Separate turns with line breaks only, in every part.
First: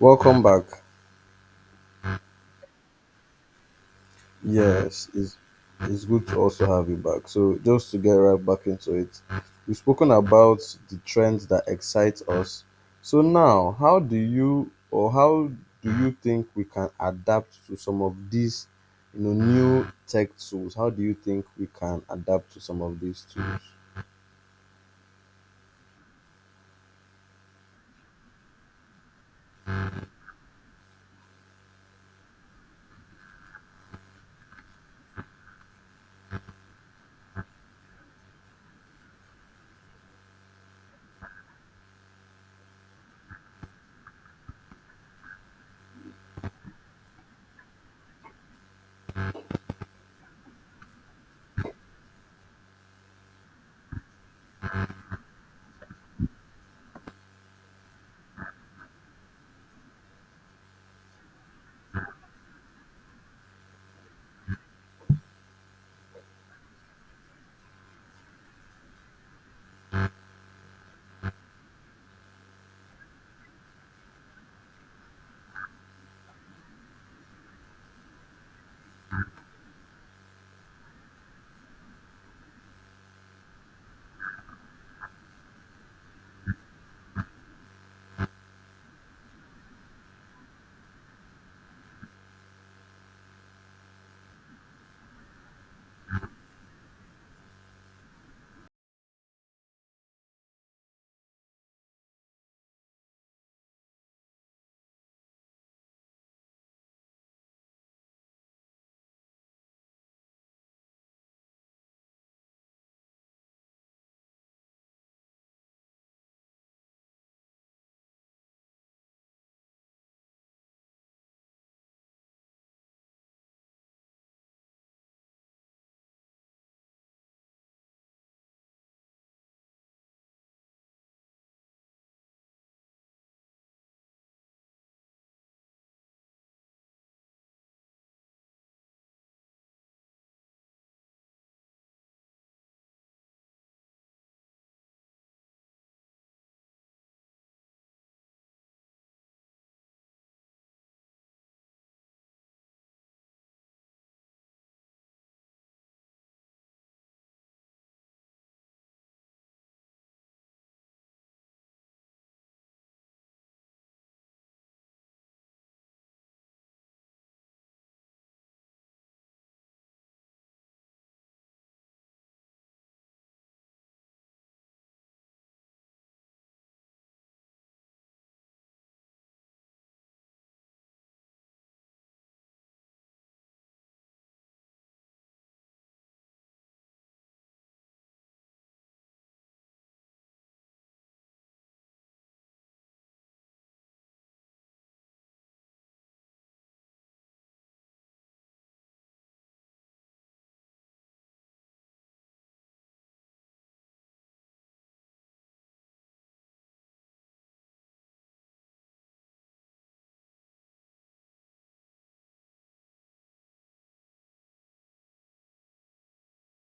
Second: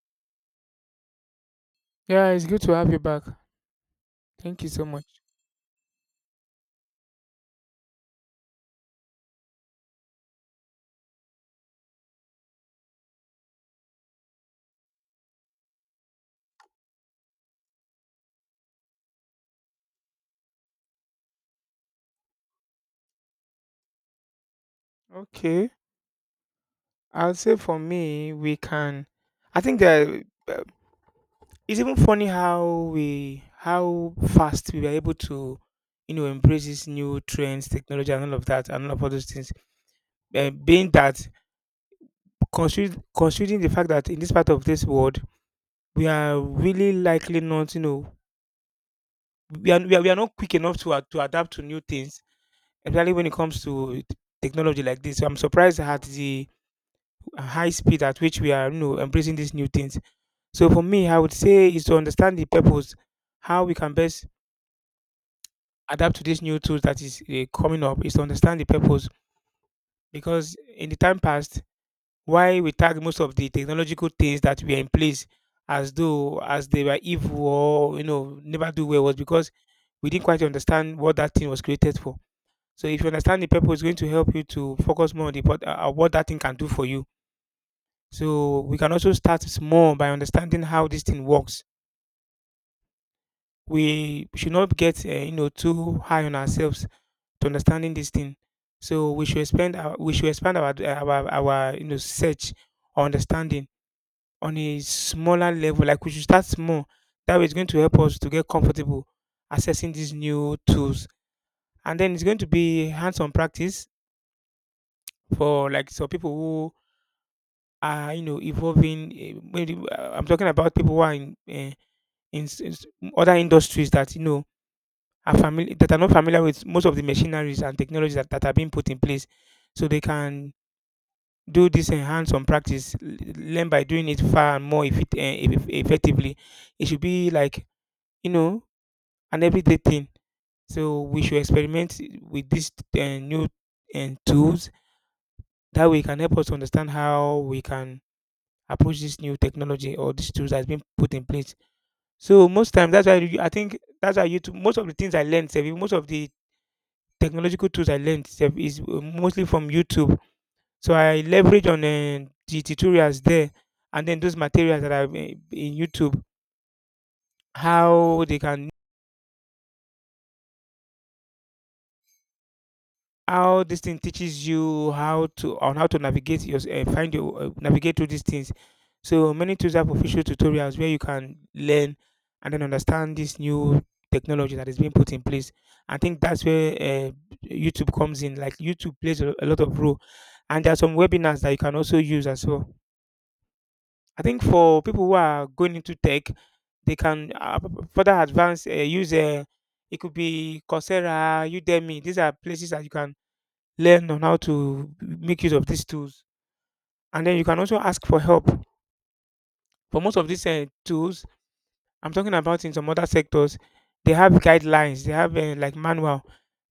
Welcome back.
Yeah, it's good to have you back. Thank you so much.
Yes, it's good to also have you back. So just to get right back into it, we've spoken about the trends that excite us. So now, how do you think we can adapt to some of these, new tech tools? How do you think we can adapt to some of these tools?
Okay, I'll say for me, we can. I think that uh, it's even funny how we how fast we were able to, you know, embrace these new trends, technology, and all of that, and all those things. Being that considering the fact that in this part of this world, we are really likely not, you know, we are not quick enough to to adapt to new things, especially when it comes to technology like this. So I'm surprised at the high speed at which we are, you know, embracing these new things. So for me, I would say is to understand the purpose. How we can best adapt to these new tools that is coming up is to understand the purpose, because in the time past, why we tag most of the technological things that were in place as though as they were evil or, you know, never do well, was because we didn't quite understand what that thing was created for. So if you understand the purpose, it's going to help you to focus more on what that thing can do for you. So we can also start small by understanding how this thing works. We should not get you know, too high on ourselves to understanding this thing. So we should expand our, we should expand our you know, search or understanding on a smaller level. Like, we should start small. That way it's going to help us to get comfortable accessing these new tools. And then it's going to be hands-on practice for like some people who are, you know, evolving. Maybe I'm talking about people who are in other industries that, you know, are familiar, that are not familiar with most of the machineries and technologies that, are being put in place, so they can do this enhance on practice, learn by doing it far and more effectively. It should be like, you know, an everyday thing. So we should experiment with these new and tools. That way it can help us to understand how we can approach this new technology or these tools that's been put in place. So most times, that's why I think that's why YouTube. Most of the things I learned, sef, most of the technological tools I learned sef, is mostly from YouTube. So I leverage on the tutorials there, and then those materials that are in YouTube, how they can, how this thing teaches you how to, on how to navigate your find your navigate through these things. So many tools have official tutorials where you can learn and then understand this new technology that is being put in place. I think that's where YouTube comes in. Like, YouTube plays a lot of role, and there are some webinars that you can also use as well. I think for people who are going into tech, they can further advance use. It could be Coursera, Udemy. These are places that you can learn on how to make use of these tools. And then you can also ask for help. For most of these tools, I'm talking about in some other sectors, they have guidelines, they have like manual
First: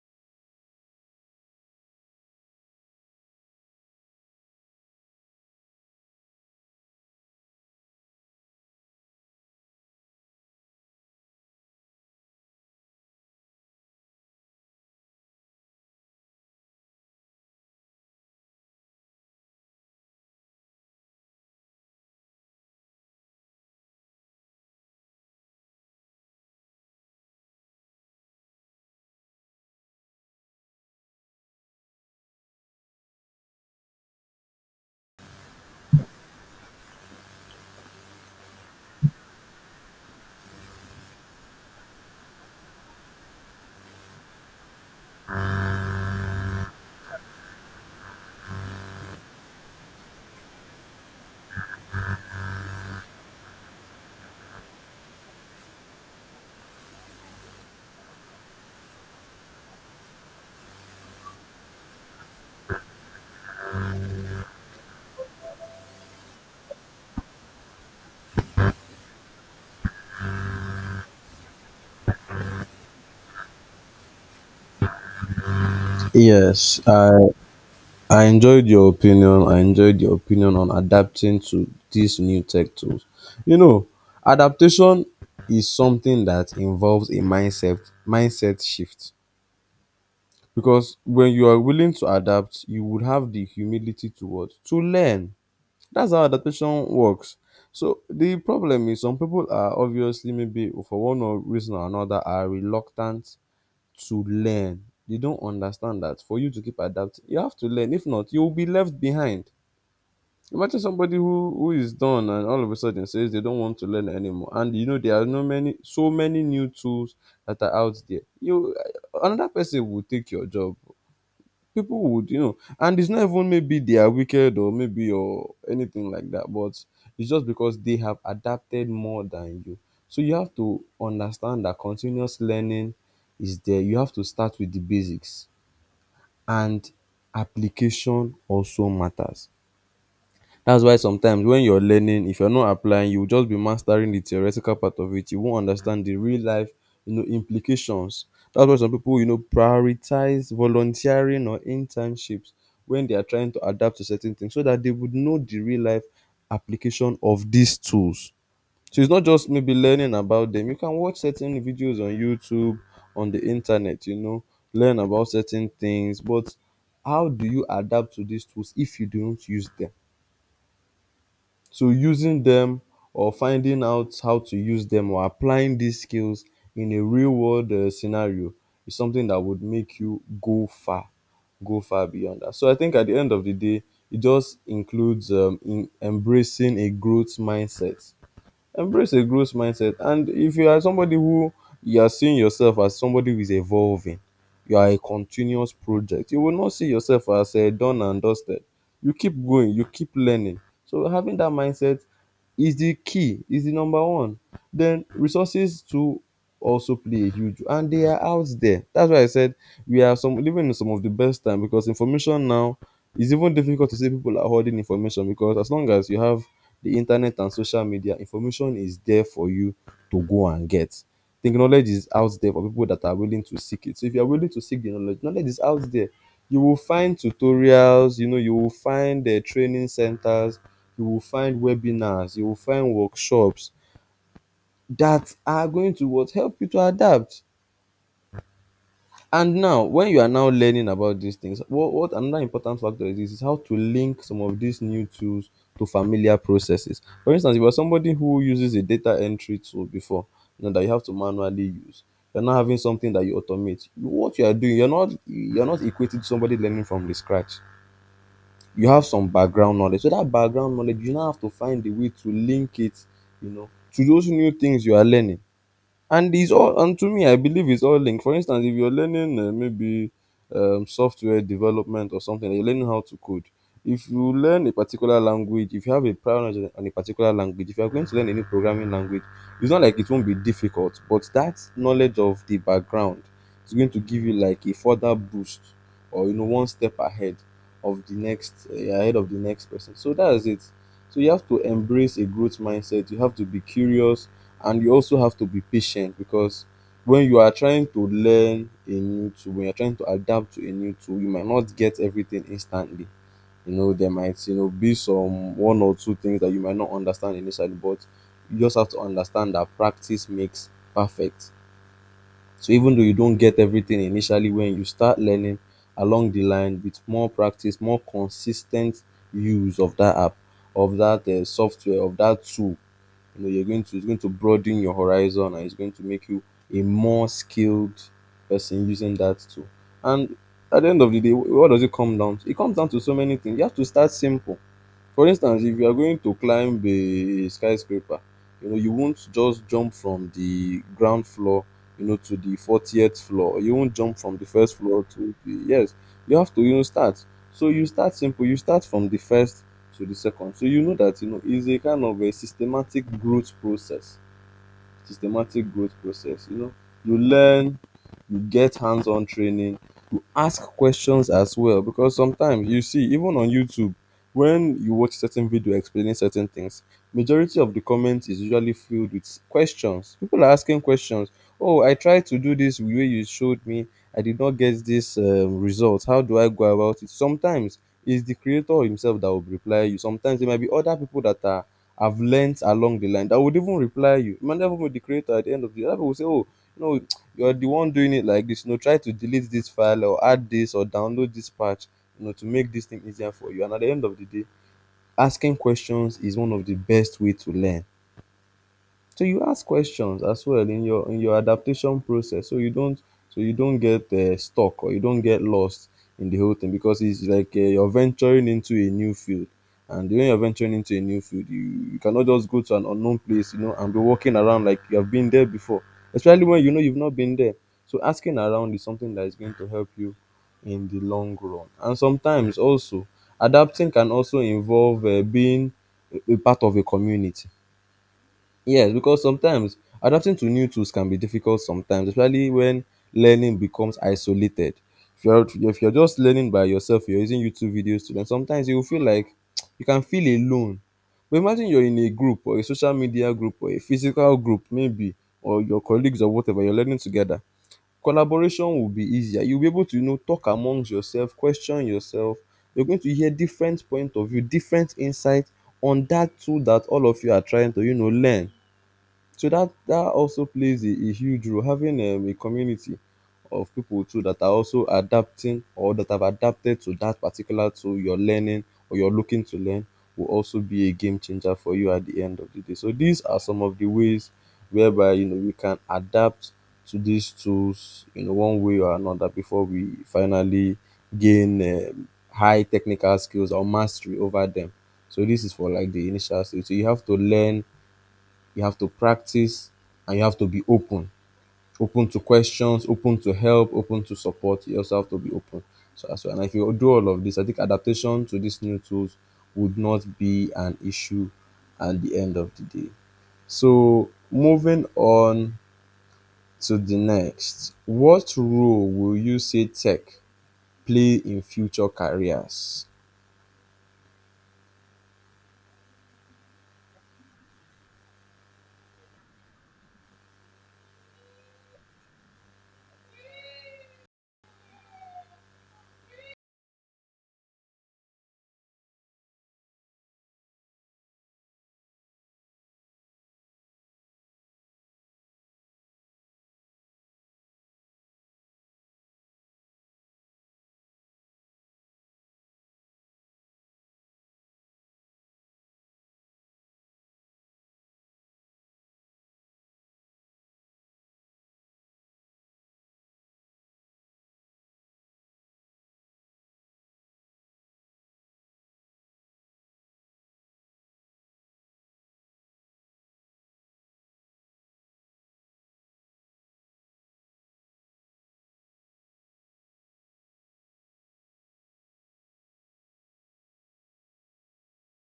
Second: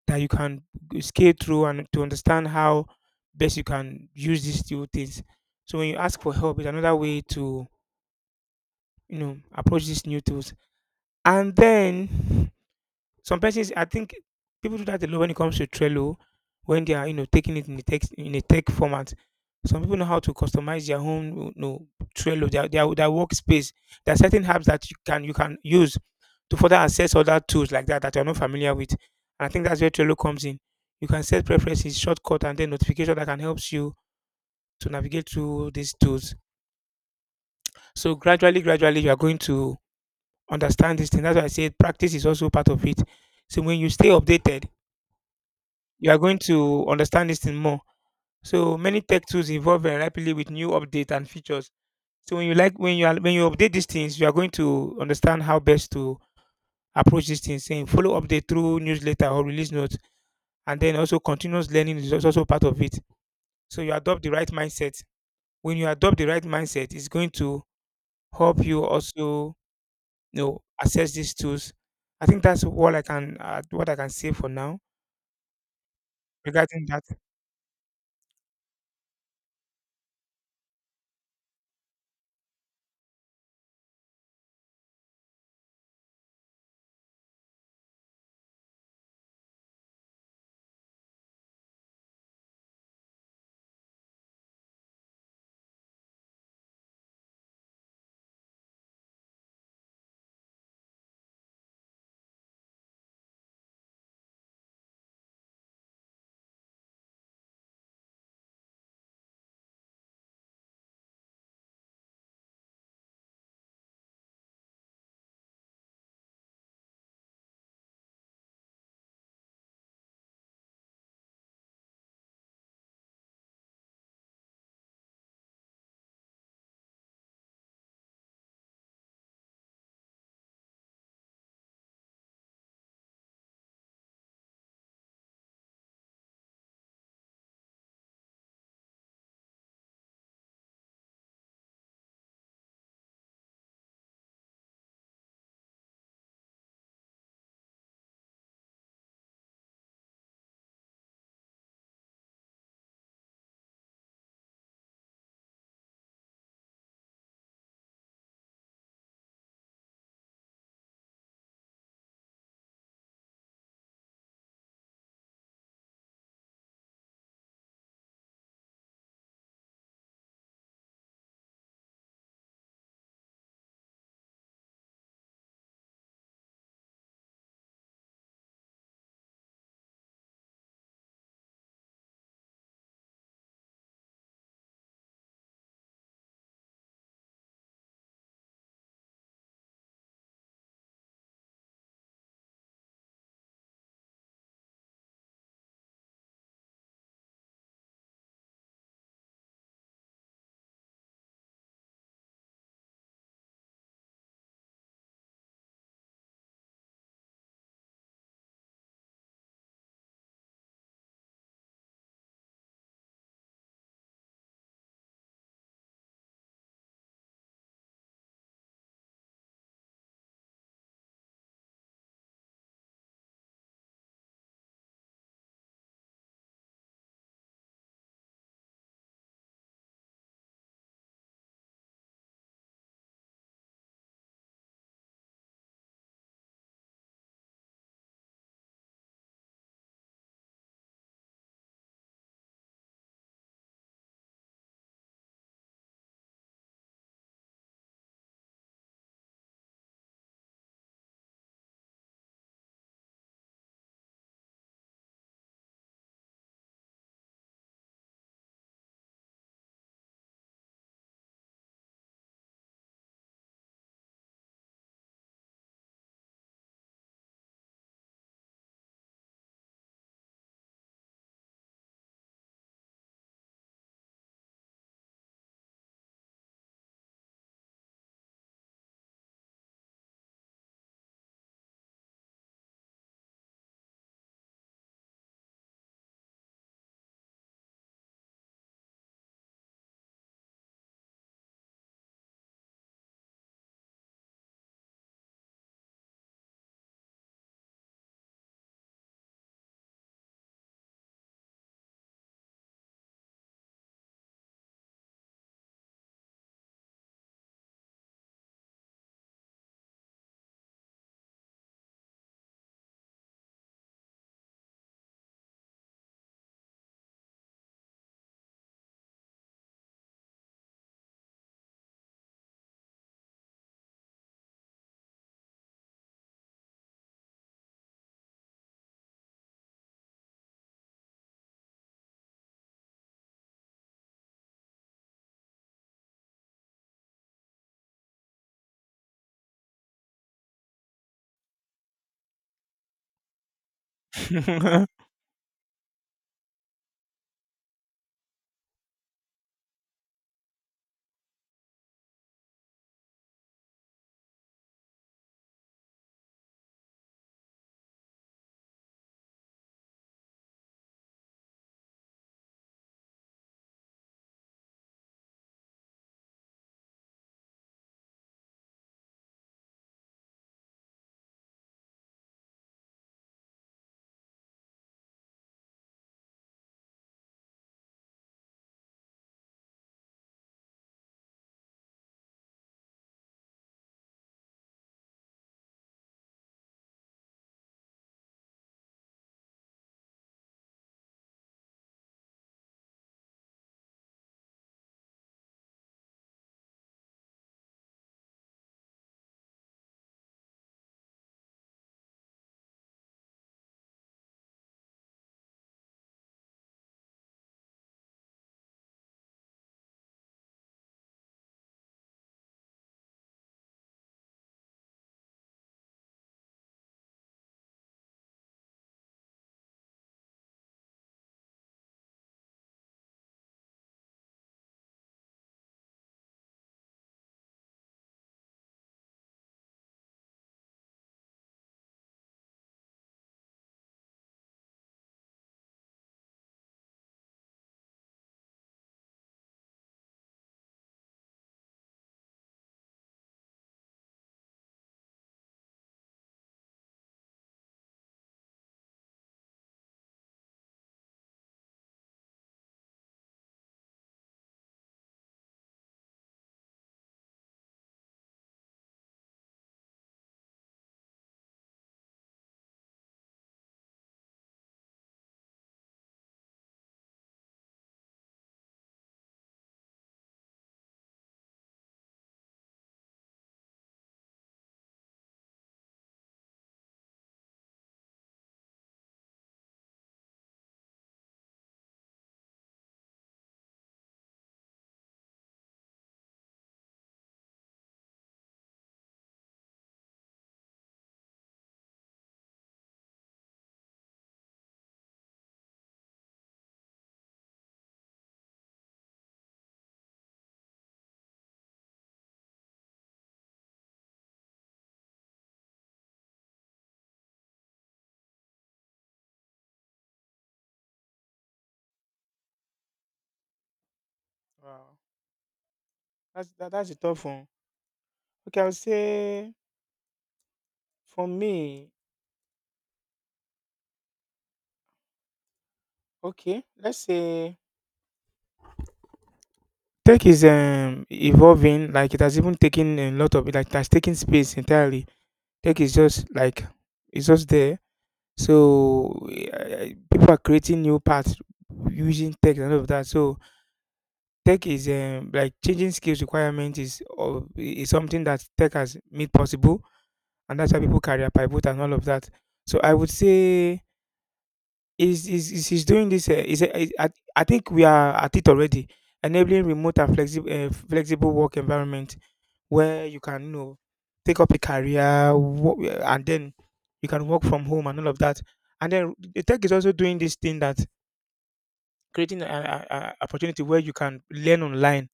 that you can scale through and to understand how best you can use these two things. So when you ask for help, it's another way to, you know, approach these new tools. And then some persons, I think people do that a lot when it comes to Trello, when they are, you know, taking it in the text in a tech format. Some people know how to customize their own, you know, Trello, their workspace. There are certain apps that you can use to further access other tools like that that you're not familiar with. And I think that's where Trello comes in. You can set preferences, shortcut, and then notification that can help you to navigate through these tools. So gradually, gradually, you are going to understand this thing. That's why I said practice is also part of it. So when you stay updated, you are going to understand this thing more. So many tech tools evolve very rapidly with new updates and features. So when you when you update these things, you are going to understand how best to approach these things. Saying follow update through newsletter or release notes, and then also continuous learning is also part of it. So you adopt the right mindset. When you adopt the right mindset, it's going to help you also, you know, assess these tools. I think that's what I can say for now
Yes,
regarding that.
I enjoyed your opinion. I enjoyed your opinion on adapting to these new tech tools. You know, adaptation is something that involves a mindset shift because when you are willing to adapt, you would have the humility to what to learn. That's how adaptation works. So the problem is, some people are obviously, maybe for one or reason or another, are reluctant to learn. They don't understand that for you to keep adapting, you have to learn. If not, you will be left behind. Imagine somebody who is done and all of a sudden says they don't want to learn anymore. And you know there are no many so many new tools that are out there. You another person will take your job. People would, and it's not even maybe they are wicked or anything like that, but it's just because they have adapted more than you. So you have to understand that continuous learning is there. You have to start with the basics, and application also matters. That's why sometimes when you're learning, if you're not applying, you'll just be mastering the theoretical part of it. You won't understand the real life, implications. That's why some people, prioritize volunteering or internships when they are trying to adapt to certain things, so that they would know the real life application of these tools. So it's not just maybe learning about them. You can watch certain videos on YouTube, on the internet, learn about certain things, but how do you adapt to these tools if you don't use them? So using them, or finding out how to use them, or applying these skills in a real world scenario is something that would make you go far, go far beyond that. So I think at the end of the day, it just includes in embracing a growth mindset. Embrace a growth mindset. And if you are somebody who you are seeing yourself as somebody who is evolving, you are a continuous project. You will not see yourself as a done and dusted. You keep going, you keep learning. So having that mindset is the key, is the number one. Then resources too also play a huge, and they are out there. That's why I said we are some living in some of the best time, because information now is even difficult to say people are holding information, because as long as you have the internet and social media, information is there for you to go and get. The knowledge is out there for people that are willing to seek it. So if you are willing to seek the knowledge, knowledge is out there. You will find tutorials, you will find training centers, you will find webinars, you will find workshops that are going to what help you to adapt. And now when you are now learning about these things, what another important factor is, this is how to link some of these new tools to familiar processes. For instance, if you're somebody who uses a data entry tool before, you know that you have to manually use, you're not having something that you automate what you are doing, you're not equated to somebody learning from the scratch. You have some background knowledge. So that background knowledge, you now have to find a way to link it, you know, to those new things you are learning. And it's all, and to me I believe it's all linked. For instance, if you're learning maybe software development or something, you're learning how to code. If you learn a particular language, if you have a prior knowledge on a particular language, if you're going to learn a new programming language, it's not like it won't be difficult, but that knowledge of the background is going to give you like a further boost, or you know, one step ahead of the next person. So that's it. So you have to embrace a growth mindset, you have to be curious, and you also have to be patient, because when you are trying to learn a new tool, when you're trying to adapt to a new tool, you might not get everything instantly. You know, there might, be some one or two things that you might not understand initially, but you just have to understand that practice makes perfect. So even though you don't get everything initially, when you start learning along the line, with more practice, more consistent use of that app, of that software, of that tool, you know, you're going to it's going to broaden your horizon, and it's going to make you a more skilled person using that tool. And at the end of the day, wh- what does it come down to? It comes down to so many things. You have to start simple. For instance, if you are going to climb a skyscraper, you wont just jump from di ground floor to di 40th floor. You wont jump from di first floor to di, yes, you have to start. So you start simple, you start from the first to the second. So you know that, it's a kind of a systematic growth process, you know. You learn, you get hands-on training, you ask questions as well, because sometimes you see, even on YouTube, when you watch certain video explaining certain things, majority of the comments is usually filled with questions. People are asking questions. Oh, I tried to do this the way you showed me, I did not get this result, how do I go about it? Sometimes it's the creator himself that will reply you. Sometimes there might be other people that are have learnt along the line that would even reply you. Remember, even with the creator at the end of the day, other people will say, "Oh, no, you're the one doing it like this, you know, try to delete this file, or add this, or download this patch, you know, to make this thing easier for you." And at the end of the day, asking questions is one of the best way to learn. So you ask questions as well in your adaptation process, so you don't get stuck, or you don't get lost in the whole thing, because it's like, you're venturing into a new field. And when you're venturing into a new field, you cannot just go to an unknown place, and be walking around like you have been there before, especially when you know you've not been there. So asking around is something that is going to help you in the long run. And sometimes also, adapting can also involve being a part of a community. Yes, because sometimes adapting to new tools can be difficult sometimes, especially when learning becomes isolated. If you're just learning by yourself, you're using YouTube videos to learn, sometimes you will feel like you can feel alone. But imagine you're in a group, or a social media group, or a physical group maybe, or your colleagues or whatever, you're learning together. Collaboration will be easier. You'll be able to, talk amongst yourself, question yourself. You're going to hear different point of view, different insight on that tool that all of you are trying to, learn. So that also plays a huge role. Having a community of people too, that are also adapting or that have adapted to that particular tool you're learning or you're looking to learn, will also be a game changer for you at the end of the day. So these are some of the ways whereby we can adapt to these tools in one way or another before we finally gain high technical skills or mastery over them. So this is for like the initial stage. So you have to learn, you have to practice, and you have to be open. Open to questions, open to help, open to support. You also have to be open. So that's why. And if you do all of this, I think adaptation to these new tools would not be an issue at the end of the day. So moving on to the next, what role will you say tech play in future careers?
Wow, that's a tough one. Okay, I would say for me, okay, let's say tech is evolving. Like, it has even taken a lot of, like, it has taken space entirely. Tech is just like, it's just there. So uh, people are creating new paths using tech and all of that. So tech is like changing skills requirement is of is something that tech has made possible, and that's why people career pivot and all of that. So I would say is doing this. I think we are at it already, enabling remote and flexible work environment where you can, you know, take up a career and then you can work from home and all of that. And then the tech is also doing this thing that creating an opportunity where you can learn online.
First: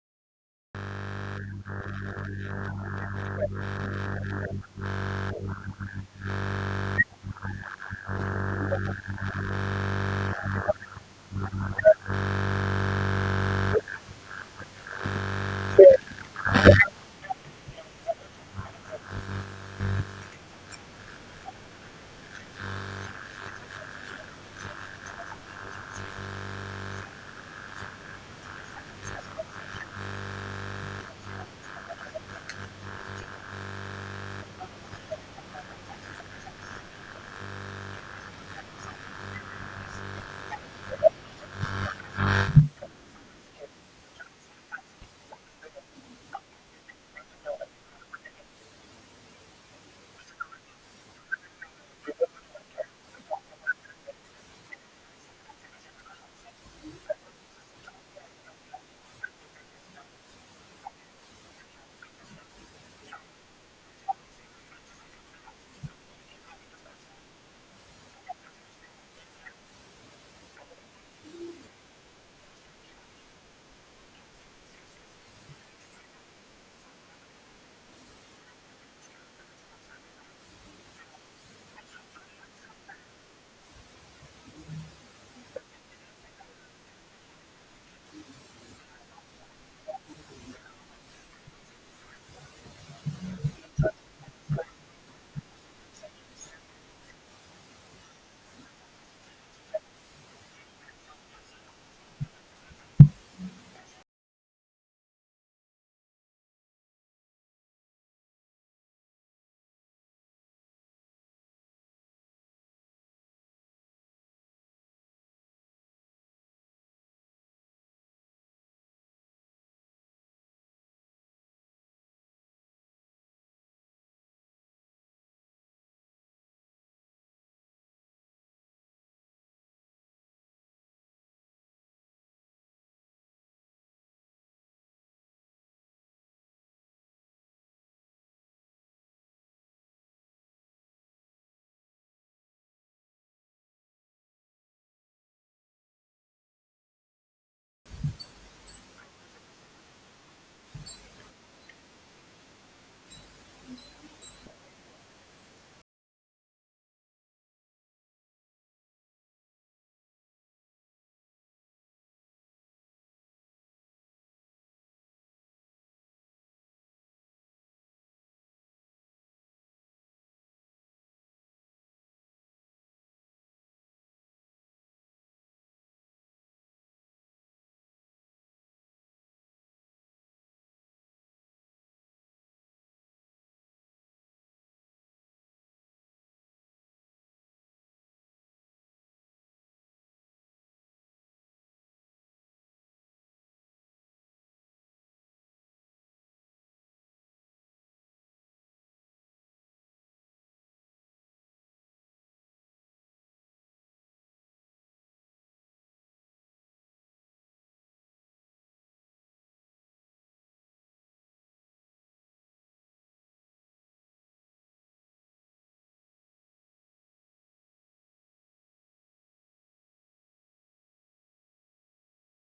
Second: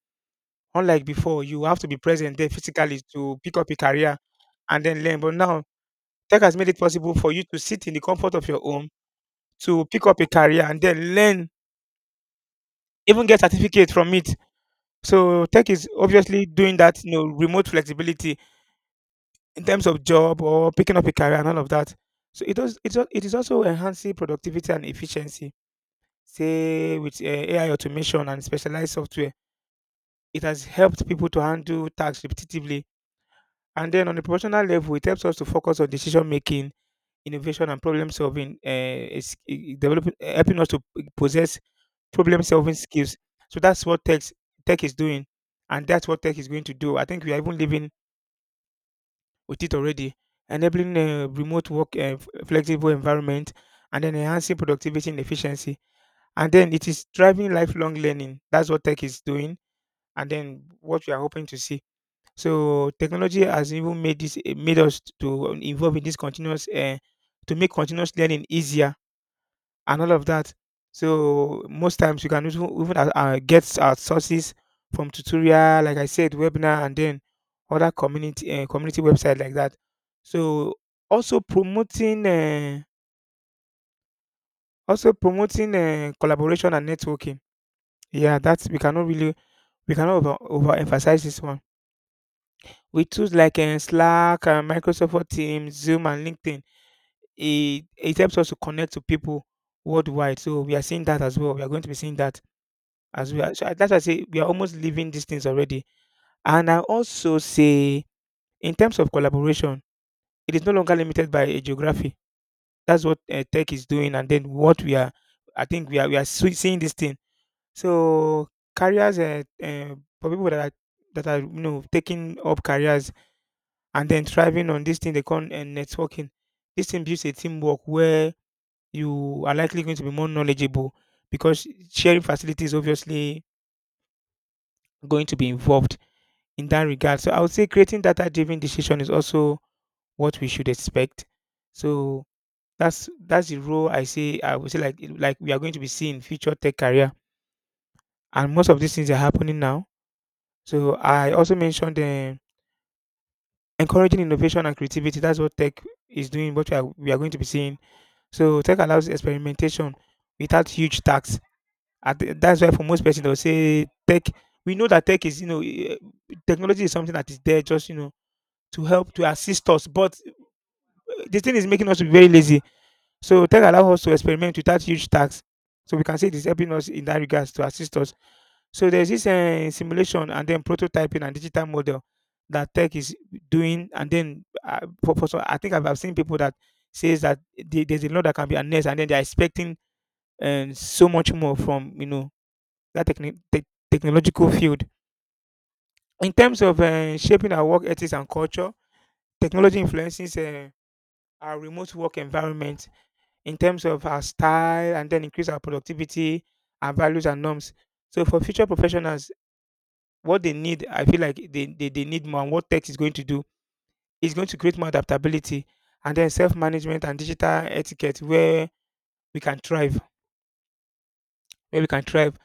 Unlike before, you have to be present there physically to pick up a career and then learn. But now tech has made it possible for you to sit in the comfort of your home to pick up a career and then learn, even get certificate from it. So tech is obviously doing that, you know, remote flexibility in terms of job or picking up a career and all of that. So it does, it is also enhancing productivity and efficiency. Say with AI automation and specialized software, it has helped people to handle tasks repetitively. And then on a professional level, it helps us to focus on decision making, innovation and problem solving. Is i- Developing, helping us to possess problem solving skills. So that's what tech is doing, and that's what tech is going to do. I think we are even living with it already. Enabling remote work, flexible environment, and then enhancing productivity and efficiency, and then it is driving lifelong learning. That's what tech is doing. And then what we are hoping to see. So technology has even made this, made us to involve in this continuous to make continuous learning easier and all of that. So most times you can even get our sources from tutorial, like I said, webinar, and then other community website like that. So also promoting uh, also promoting collaboration and networking. Yeah, that's, we cannot really, we cannot overemphasize this one. With tools like Slack, Microsoft Word Teams, Zoom, and LinkedIn, it helps us to connect to people worldwide. So we are seeing that as well. We are going to be seeing that as we are. So that's why I say we are almost living these things already. And I also say, in terms of collaboration, it is no longer limited by a geography. That's what tech is doing, and then what we are. I think we are seeing this thing. So careers, for people that are you know, taking up careers and then thriving on this thing they call networking. This thing builds a teamwork where you are likely going to be more knowledgeable because sharing facilities obviously going to be involved in that regard. So I would say creating data driven decision is also what we should expect. So that's the role I say I would say, like we are going to be seeing future tech career, and most of these things are happening now. So I also mentioned encouraging innovation and creativity. That's what tech is doing. What we are going to be seeing. So tech allows experimentation without huge tax. That's why for most persons they'll say tech. We know that tech is, you know, technology is something that is there just, you know, to help to assist us, but this thing is making us to be very lazy. So tech allow us to experiment without huge tax. So we can say it is helping us in that regards to assist us. So there's this simulation and then prototyping and digital model that tech is doing. And then for, some, I think I've seen people that says that they, there's a lot that can be harnessed and then they're expecting so much more from, you know, that technological field. In terms of shaping our work ethics and culture, technology influences our remote work environment in terms of our style and then increase our productivity, our values and norms. So for future professionals, what they need, I feel like they need more. And what tech is going to do is going to create more adaptability and then self-management and digital etiquette where we can thrive, where we can thrive.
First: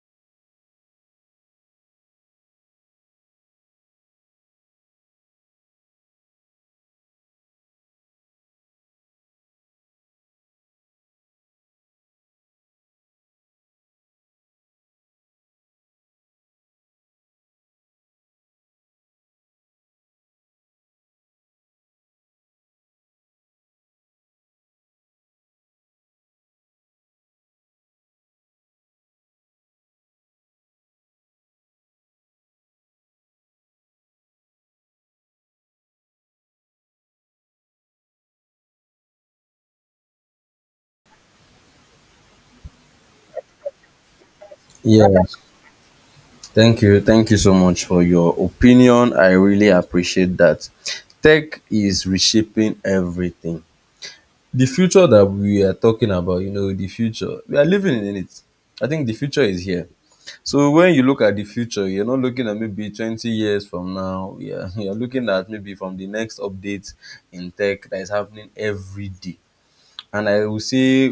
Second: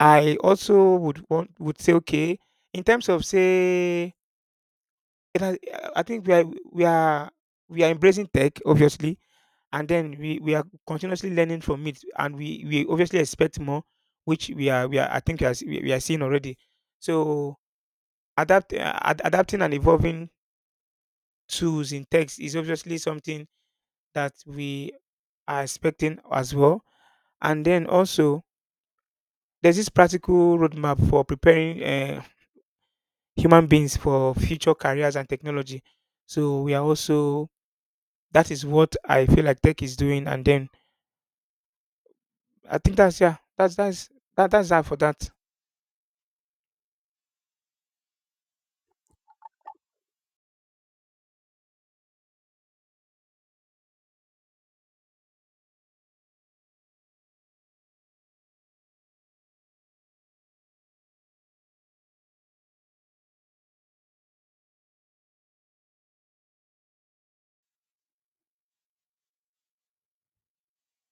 I also would want would say, okay, in terms of say, it has- I think we are we are embracing tech, obviously, and then we are continuously learning from it, and we obviously expect more, which we are I think we are, s- we are seeing already. So adapt adapting and evolving tools in text is obviously something that we are expecting as well, and then also there's this practical roadmap for preparing human beings for future careers and technology. So we are also, that is what I feel like tech is doing, and then I think that's, yeah, that's that for
Yeah.
that.
Thank you. Thank you so much for your opinion. I really appreciate that. Tech is reshaping everything. The future that we are talking about, you know, the future, we are living in it. I think the future is here. So when you look at the future, you're not looking at maybe 20 years from now. Yeah, you're looking at maybe from the next update in tech that is happening every day. And I will say